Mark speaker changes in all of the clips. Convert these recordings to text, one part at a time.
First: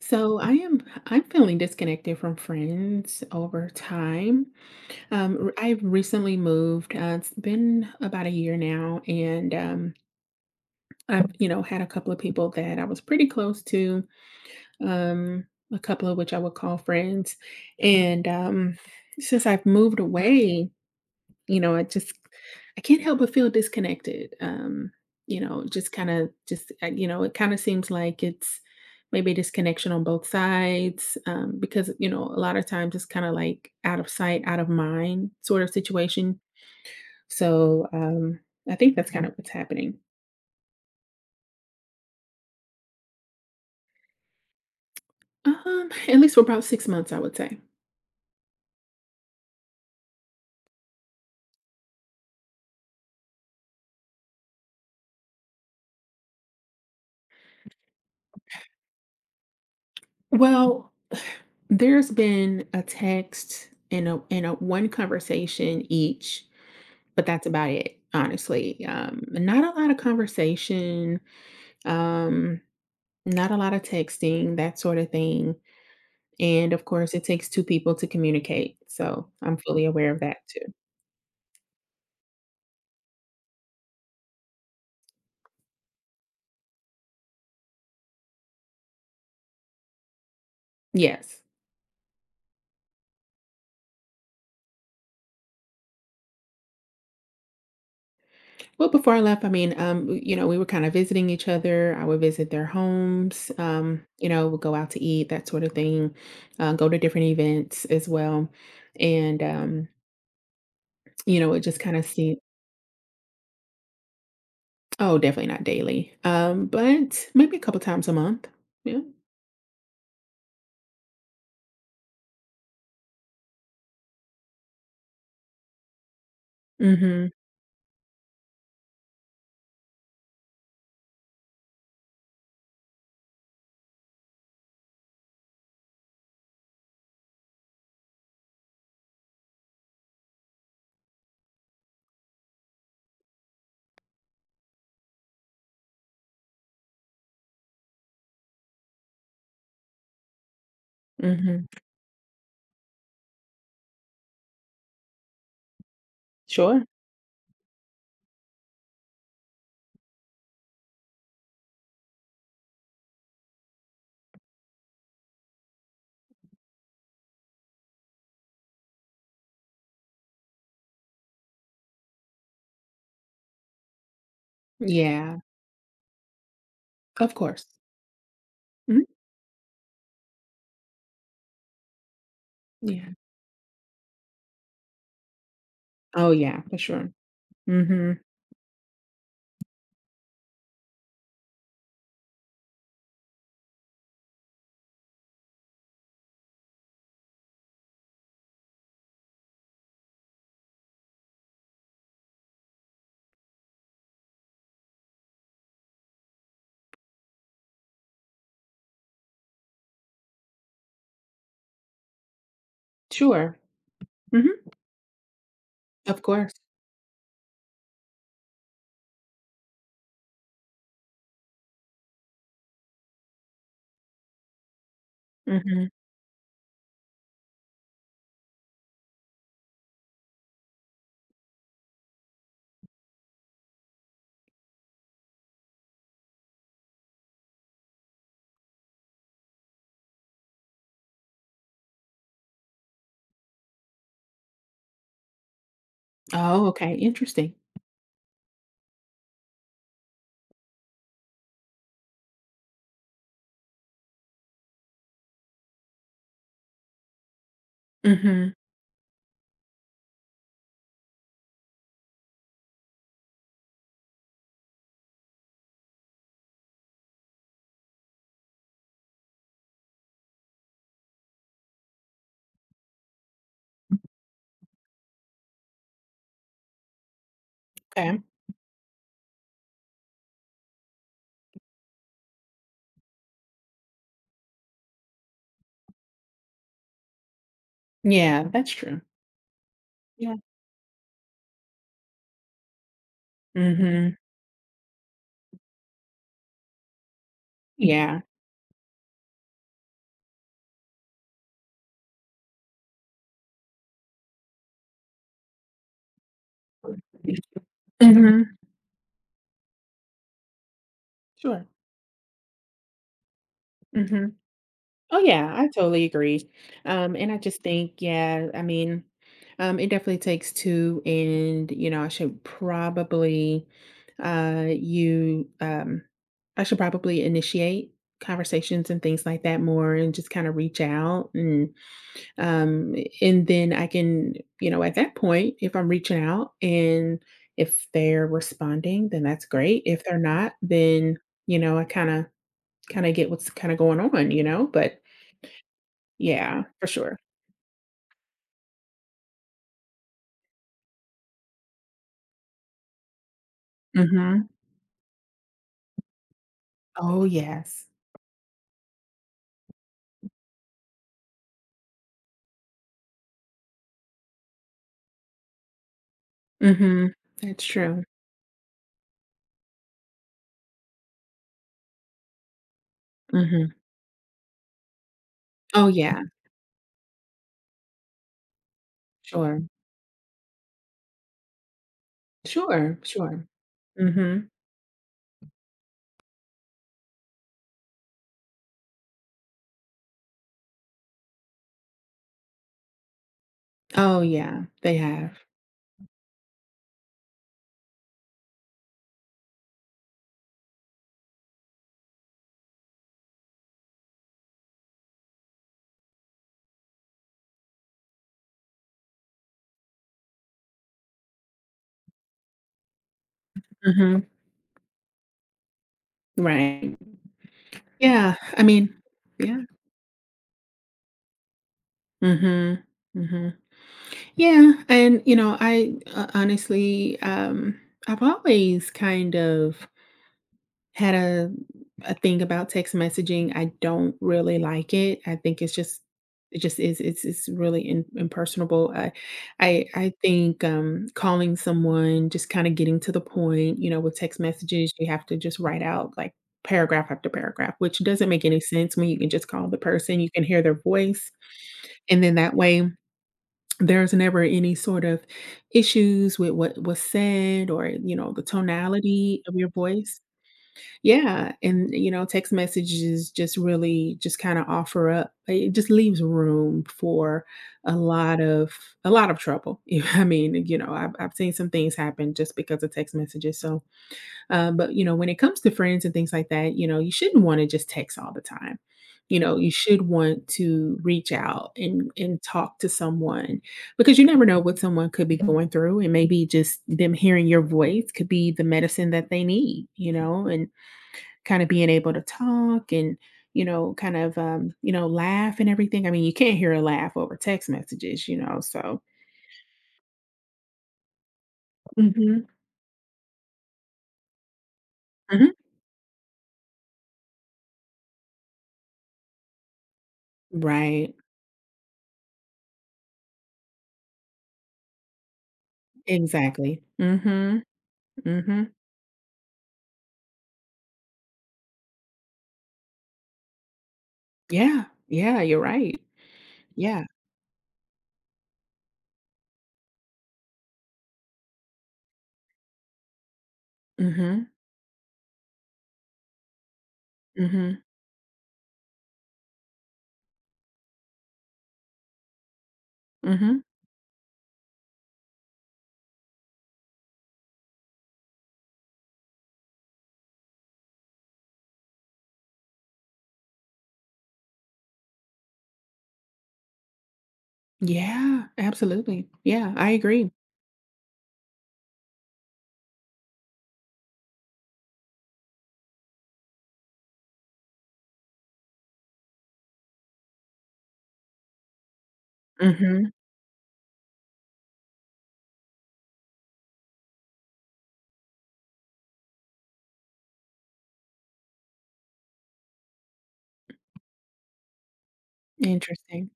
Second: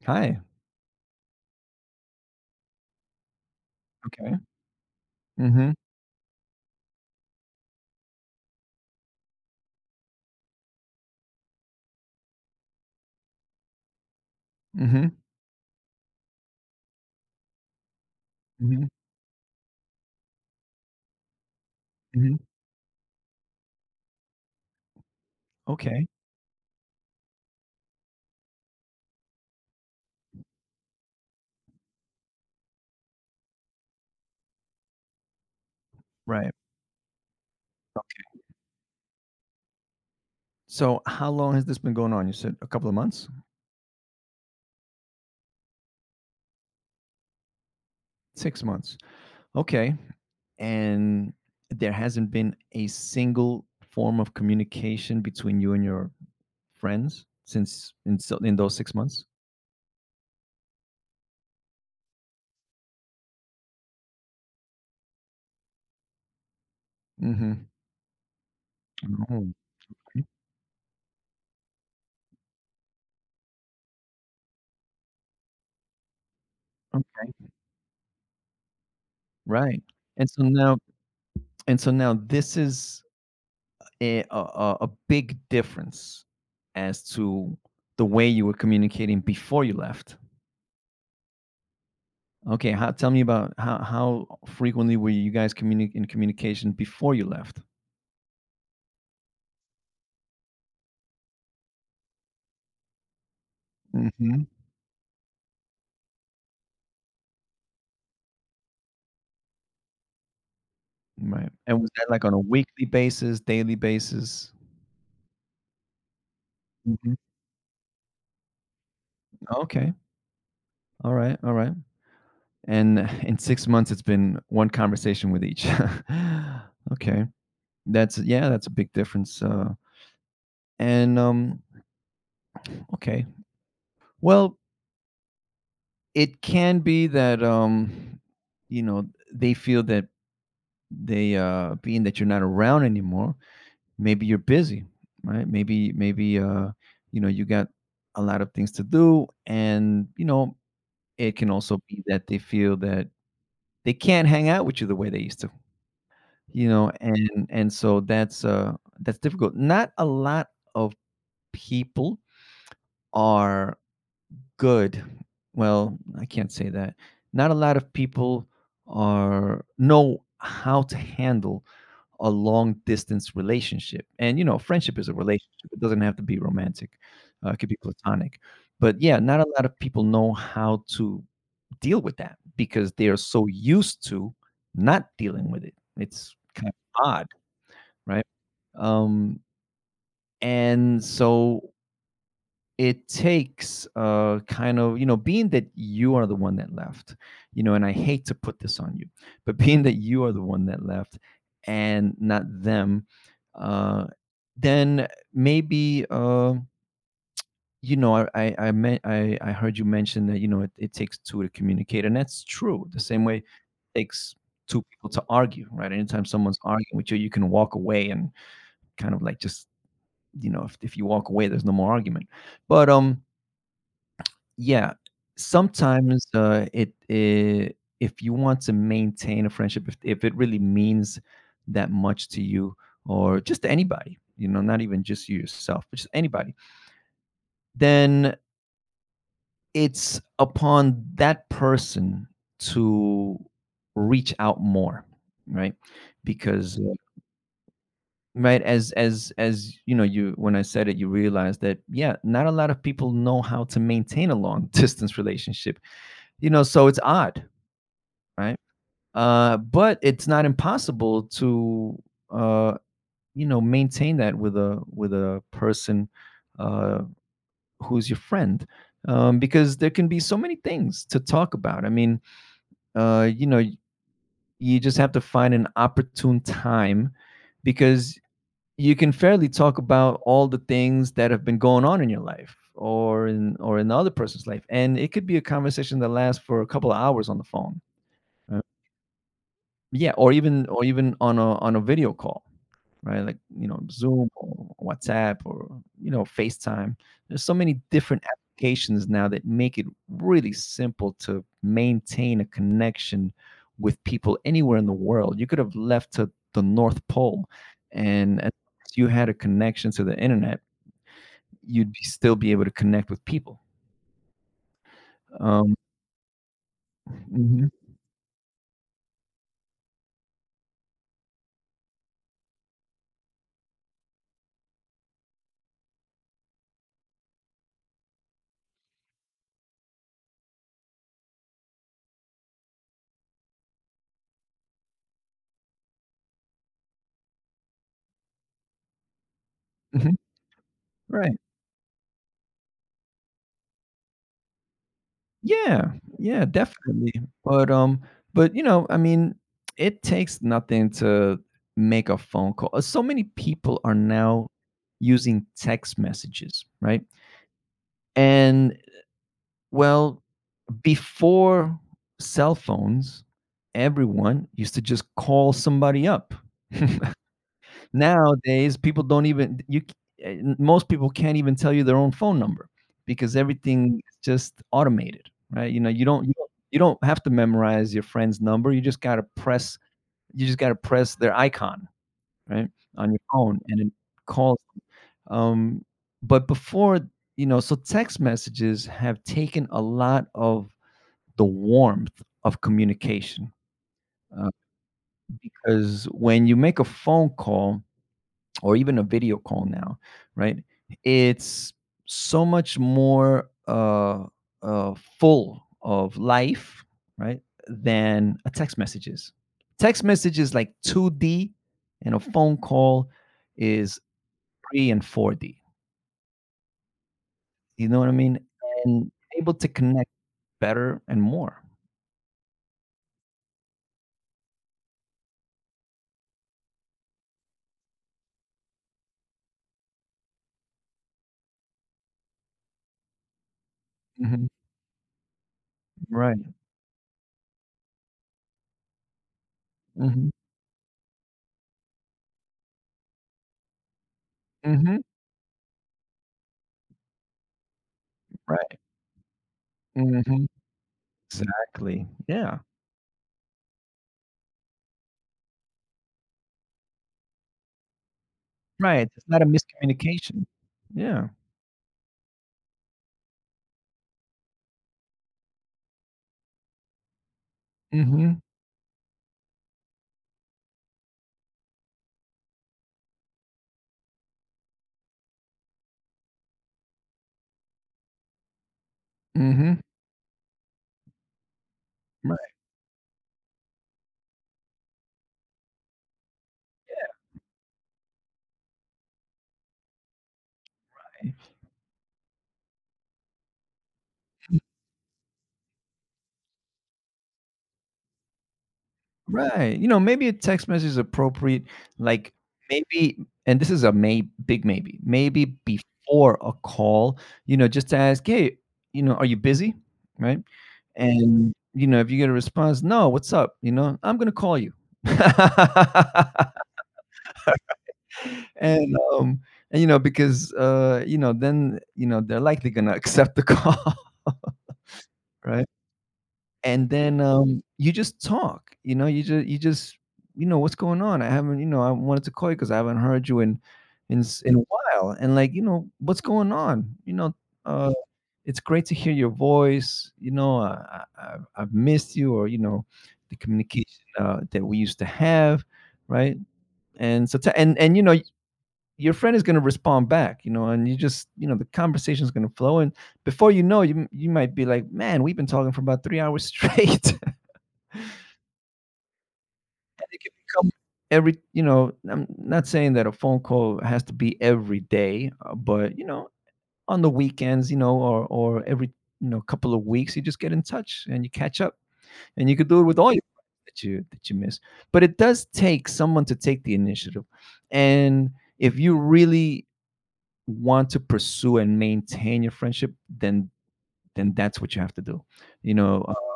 Speaker 1: So
Speaker 2: Hi.
Speaker 1: I am I'm feeling disconnected from friends over
Speaker 2: Okay.
Speaker 1: time.
Speaker 2: Mhm.
Speaker 1: I've recently moved. It's been about a year now, and I've had a couple of people that I was pretty close to,
Speaker 2: Mhm.
Speaker 1: um, a couple of which I would call friends, and
Speaker 2: Mhm.
Speaker 1: since I've moved away. You know, I just
Speaker 2: Mhm.
Speaker 1: I can't help but feel disconnected. Just
Speaker 2: Okay.
Speaker 1: kind of just it kind of seems like it's maybe a disconnection on both sides because a lot of times it's kind of like out of sight, out of mind sort of situation.
Speaker 2: Right.
Speaker 1: So I think that's kind of what's happening.
Speaker 2: So how long has this been going on? You said a couple of months?
Speaker 1: At least for about 6 months, I would say.
Speaker 2: 6 months. Okay. And there hasn't been a single form of communication between you and your friends since in so in those 6 months?
Speaker 1: Well, there's been a text and a one conversation each. But that's
Speaker 2: Mhm.
Speaker 1: about it, honestly. Um,
Speaker 2: Oh,
Speaker 1: not a lot of
Speaker 2: okay.
Speaker 1: conversation, um, not a lot of texting, that sort of thing. And of
Speaker 2: Oh,
Speaker 1: course, it takes two people to communicate. So I'm
Speaker 2: right.
Speaker 1: fully aware of
Speaker 2: And
Speaker 1: that
Speaker 2: so
Speaker 1: too.
Speaker 2: now and so now, this is a big difference as to the way you were communicating before you left.
Speaker 1: Yes.
Speaker 2: Okay, how, tell me about how frequently were you guys in communication before you left?
Speaker 1: Well, before I left, I mean, we were kind of visiting each other. I would visit their homes,
Speaker 2: Hmm.
Speaker 1: we'll go out to eat, that sort of thing, go to different events as well. And, um,
Speaker 2: Right.
Speaker 1: it just
Speaker 2: And was
Speaker 1: kind of
Speaker 2: that like on
Speaker 1: seemed
Speaker 2: a weekly basis, daily basis?
Speaker 1: Oh, definitely not daily. Um,
Speaker 2: Hmm.
Speaker 1: but maybe a couple times a month. Yeah.
Speaker 2: Okay. All right. All right. And in 6 months, it's been one conversation with each. Okay.
Speaker 1: Mhm.
Speaker 2: Yeah, that's a big difference. And, okay. Well, it can be that, you know, they feel that they, being that you're not around anymore, maybe you're busy, right? Maybe you know you got a lot of things to do, and you know it can
Speaker 1: Mhm.
Speaker 2: also be that they feel that they can't hang out with you the way they used to, you
Speaker 1: Sure.
Speaker 2: know, and so that's difficult. Not a lot of people are good. Well, I can't say that. Not a lot of people are know how to handle a long distance relationship. And, you know, friendship is a
Speaker 1: Yeah.
Speaker 2: relationship. It doesn't have to be romantic.
Speaker 1: Of
Speaker 2: It
Speaker 1: course.
Speaker 2: could be platonic. But
Speaker 1: Mhm.
Speaker 2: yeah, not a lot of people know how to deal with that because they
Speaker 1: Yeah.
Speaker 2: are so used to not dealing with it.
Speaker 1: Oh,
Speaker 2: It's
Speaker 1: yeah,
Speaker 2: kind of
Speaker 1: for sure.
Speaker 2: odd,
Speaker 1: Mhm.
Speaker 2: right? Um, and so it takes kind of you know being that you are the one that left, you know, and I hate to put this on you, but being that you are the one that left and not them, uh then maybe you know I heard you mention that you know it takes two to communicate, and that's true. The same way it
Speaker 1: Sure.
Speaker 2: takes
Speaker 1: Mhm.
Speaker 2: two people to argue, right?
Speaker 1: Of
Speaker 2: Anytime
Speaker 1: course.
Speaker 2: someone's arguing with you, you can walk away and kind of like just you know if you walk away there's no more argument. But yeah,
Speaker 1: Mhm.
Speaker 2: sometimes, it I if you want to maintain a friendship, if it really means that much to you, or just to anybody, you know, not even just you yourself, but just anybody, then it's upon that person to reach out more, right?
Speaker 1: Oh,
Speaker 2: Because,
Speaker 1: okay. Interesting.
Speaker 2: right, as, you know, you when I said it, you realize that, yeah, not a lot of people know how to maintain a long distance relationship, you know, so it's odd,
Speaker 1: Mhm.
Speaker 2: right? But it's not impossible to uh, you know maintain that with a person, uh, who's your friend, because there can be so many things to talk about. I mean, you know, you just have to find an opportune time
Speaker 1: Okay.
Speaker 2: because you can fairly talk about all the things that have been going on in your life or in the other person's life, and it could be a conversation that lasts for a couple of hours on the phone.
Speaker 1: Yeah, that's true.
Speaker 2: Yeah,
Speaker 1: Yeah.
Speaker 2: or even on a video call, right? Like, you know,
Speaker 1: Mhm.
Speaker 2: Zoom or WhatsApp or, you know, FaceTime. There's so many
Speaker 1: Yeah.
Speaker 2: different applications now that make it really simple to maintain a connection with people anywhere in the world. You could have left to the North Pole, and as
Speaker 1: Mhm.
Speaker 2: long as you had a connection to the internet,
Speaker 1: Sure.
Speaker 2: you'd be still be able to connect with people.
Speaker 1: Mhm. Oh, yeah, I
Speaker 2: Um
Speaker 1: totally agree. And I just
Speaker 2: mhm,
Speaker 1: think, yeah, I mean, it definitely takes two, and I should probably, uh, you, um, I should probably initiate conversations and things like that more, and just kind of reach out, and um, and then I can, at that point, if I'm reaching out and if they're responding, then that's great. If
Speaker 2: mhm,
Speaker 1: they're not, then
Speaker 2: right.
Speaker 1: I kind of get what's kind of going on, but
Speaker 2: Yeah, yeah,
Speaker 1: yeah, for
Speaker 2: definitely.
Speaker 1: sure.
Speaker 2: But, you know, I mean, it takes nothing to make a phone call. So many people are
Speaker 1: Mhm.
Speaker 2: now using text messages, right?
Speaker 1: Oh, yes.
Speaker 2: And well, before cell phones, everyone used to just call somebody up.
Speaker 1: Mhm. That's true.
Speaker 2: Nowadays, people don't even eh, most people can't even tell you their own phone number because
Speaker 1: Mhm.
Speaker 2: everything is just automated, right? You
Speaker 1: Oh,
Speaker 2: know,
Speaker 1: yeah.
Speaker 2: you don't have to memorize your friend's number.
Speaker 1: Sure.
Speaker 2: You just gotta press their icon, right,
Speaker 1: Sure,
Speaker 2: on your
Speaker 1: sure.
Speaker 2: phone and it
Speaker 1: Mhm.
Speaker 2: calls. Um, but before, you know, so text messages have taken a lot of the warmth of communication,
Speaker 1: Oh,
Speaker 2: uh,
Speaker 1: yeah. They have.
Speaker 2: because when you make a phone call, or even a video call now, right? It's so much more full of life, right, than a text messages. Text messages like 2D, and a phone call is
Speaker 1: Mhm.
Speaker 2: 3 and 4D.
Speaker 1: Right.
Speaker 2: You know what I
Speaker 1: Yeah.
Speaker 2: mean?
Speaker 1: I mean,
Speaker 2: And able
Speaker 1: yeah.
Speaker 2: to connect better and more.
Speaker 1: Mhm. Mhm. Yeah, and, I ho honestly, I've always kind of had a thing about text messaging. I don't
Speaker 2: Mhm.
Speaker 1: really like it. I think it's just
Speaker 2: Right.
Speaker 1: it just is it's really impersonable. I
Speaker 2: Mhm.
Speaker 1: think calling someone, just kind of getting to the point, with text messages,
Speaker 2: Mhm.
Speaker 1: you have to just write out like paragraph after paragraph, which doesn't make any
Speaker 2: Right.
Speaker 1: sense when you can just call the person, you can
Speaker 2: Mhm.
Speaker 1: hear their voice,
Speaker 2: Exactly.
Speaker 1: and then that
Speaker 2: Yeah.
Speaker 1: way there's never any sort of issues with what was said, or the
Speaker 2: Right. It's
Speaker 1: tonality
Speaker 2: not a
Speaker 1: of your voice.
Speaker 2: miscommunication. Yeah.
Speaker 1: Yeah, and, text messages just really just kinda offer up it just leaves room for a
Speaker 2: Mhm.
Speaker 1: lot of a lot of trouble. I mean, I've seen some things happen just because of text messages. So, but, when it comes to friends and things like that, you shouldn't wanna just text all the time. You
Speaker 2: Mhm.
Speaker 1: should want to reach out and
Speaker 2: Right.
Speaker 1: talk to someone because you never know what someone could be going through, and maybe just them hearing your voice could be the medicine that they need, and kinda being able to talk and, kind of, laugh and everything. I mean, you can't hear a laugh over text messages, so.
Speaker 2: Right. You know, maybe a text message is appropriate, like
Speaker 1: Mhm,
Speaker 2: maybe, and this is a may big maybe. Maybe
Speaker 1: mhm.
Speaker 2: before a call, you know, just to ask, "Hey, you know, are you busy?" Right?
Speaker 1: Right.
Speaker 2: And, you know, if you get a response, "No, what's up?" You know, "I'm gonna call you."
Speaker 1: Exactly. Mhm, mhm.
Speaker 2: And, you know, because, you know, then, you know, they're likely gonna accept the call,
Speaker 1: Yeah, yeah, you're
Speaker 2: right?
Speaker 1: right.
Speaker 2: And
Speaker 1: Yeah.
Speaker 2: then, you just talk, you know, you know, "What's going on? I haven't" you know, "I wanted to call you because I haven't heard you in s
Speaker 1: Mhm,
Speaker 2: in a while." And, like, you know, "What's going on?" You know,
Speaker 1: mhm,
Speaker 2: uh, "It's great to hear your voice," you know, "I've missed you," or, you know, "the
Speaker 1: mhm.
Speaker 2: communication, that we used to have," right? And so t and, you know, your friend is gonna respond back, you know, and you just you know, the conversation is gonna flow, and before you know, you might be like, "Man, we've been talking for about 3 hours straight."
Speaker 1: Yeah, absolutely. Yeah, I
Speaker 2: They
Speaker 1: agree.
Speaker 2: can become every you know, I'm not saying that a phone call has to be every day, but, you know, on the weekends, you know, or every, you know, couple of weeks, you just get in touch and you catch up, and you could do it with
Speaker 1: Mhm.
Speaker 2: all your friends that you miss. But it does take someone to take the initiative, and if you really want to pursue and maintain your friendship, then that's what you have to do. You know,
Speaker 1: Interesting.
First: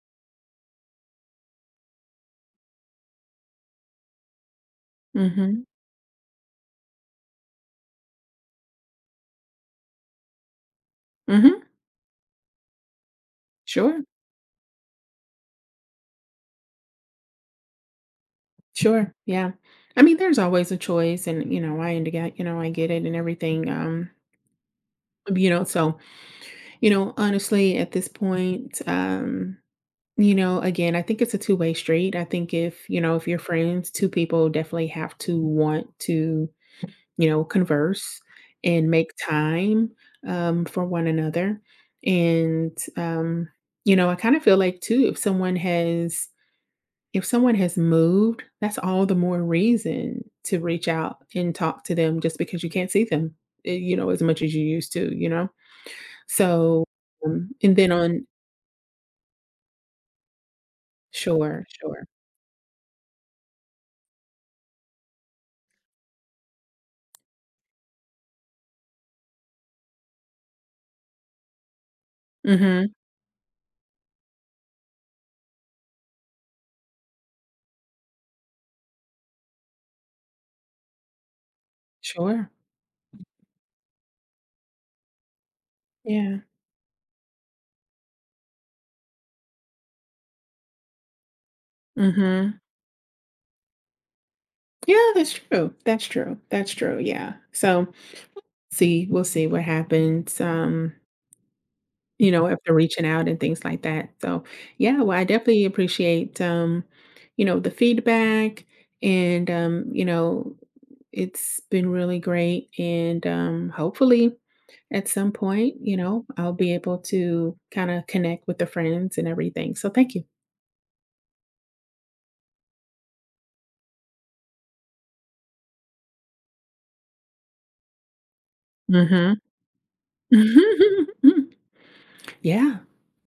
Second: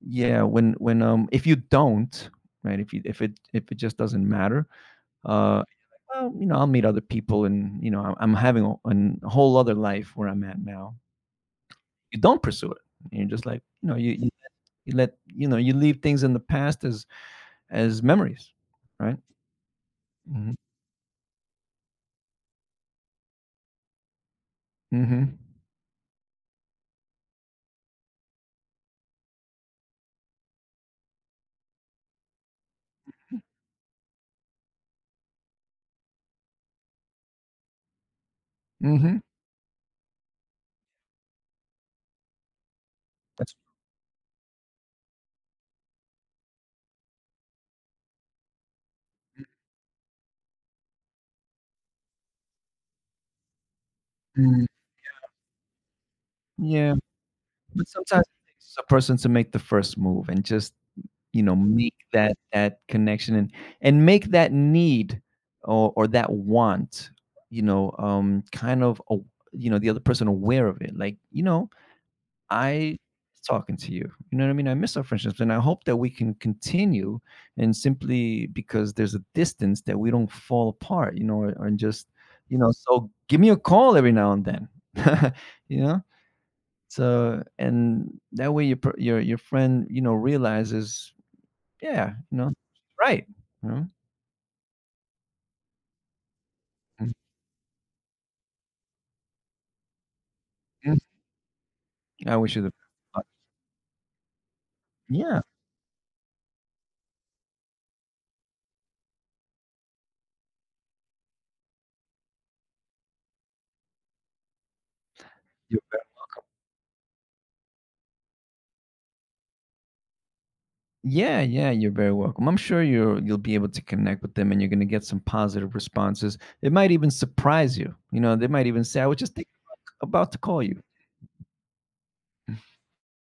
Speaker 2: yeah, if you don't, right, if it just doesn't matter, uh,
Speaker 1: Mhm,
Speaker 2: well, you know, I'll meet other people, and you know, I'm having a, a whole other life where I'm at now.
Speaker 1: mhm.
Speaker 2: You don't pursue it. You're just like, you know,
Speaker 1: Sure,
Speaker 2: you know, you leave things in the past as memories,
Speaker 1: sure,
Speaker 2: right?
Speaker 1: yeah. I mean, there's
Speaker 2: Mhm.
Speaker 1: always a choice and, I get it and everything,
Speaker 2: Mhm.
Speaker 1: so. Honestly, at this point, again, I think it's a two-way street. I think if you're friends, two people definitely have to want to, converse and make
Speaker 2: Mhm.
Speaker 1: time for one another. And
Speaker 2: That's.
Speaker 1: I kind of feel like too, if someone has moved, that's all the more reason to reach out and talk to them just because you can't see them, as much as you
Speaker 2: Mhm.
Speaker 1: used to. So
Speaker 2: Yeah.
Speaker 1: and
Speaker 2: But
Speaker 1: then
Speaker 2: sometimes
Speaker 1: on
Speaker 2: it takes a person to make the first move and just you know
Speaker 1: Sure,
Speaker 2: make
Speaker 1: sure.
Speaker 2: that connection and make that need or that want, you know, kind of a, you know the other person aware of it. Like you know,
Speaker 1: Mhm.
Speaker 2: I miss talking to you. You know what I mean? I miss our friendships. And I hope that we can continue, and simply because there's a distance that we don't fall apart, you know, or just,
Speaker 1: Sure.
Speaker 2: you know, so give me a call every now and then, you know?
Speaker 1: Yeah.
Speaker 2: So, and that way your, your friend, you know, realizes, yeah, you know,
Speaker 1: Mhm.
Speaker 2: right. You know?
Speaker 1: Yeah, that's true. That's true. That's true, yeah. So, see we'll see what happens,
Speaker 2: Mhm. I wish you the,
Speaker 1: after reaching
Speaker 2: uh,
Speaker 1: out and things like that. So, yeah, well, I
Speaker 2: yeah.
Speaker 1: definitely appreciate, the feedback and, it's been really great and, hopefully, at some point, I'll be able to kinda connect with the friends and everything. So, thank you.
Speaker 2: Yeah, yeah, you're very welcome. I'm sure you'll be able to connect with them and you're going to get some positive responses. It might even surprise you. You know, they might even say, "I was just
Speaker 1: Mhm.
Speaker 2: think about to call you."
Speaker 1: Yeah,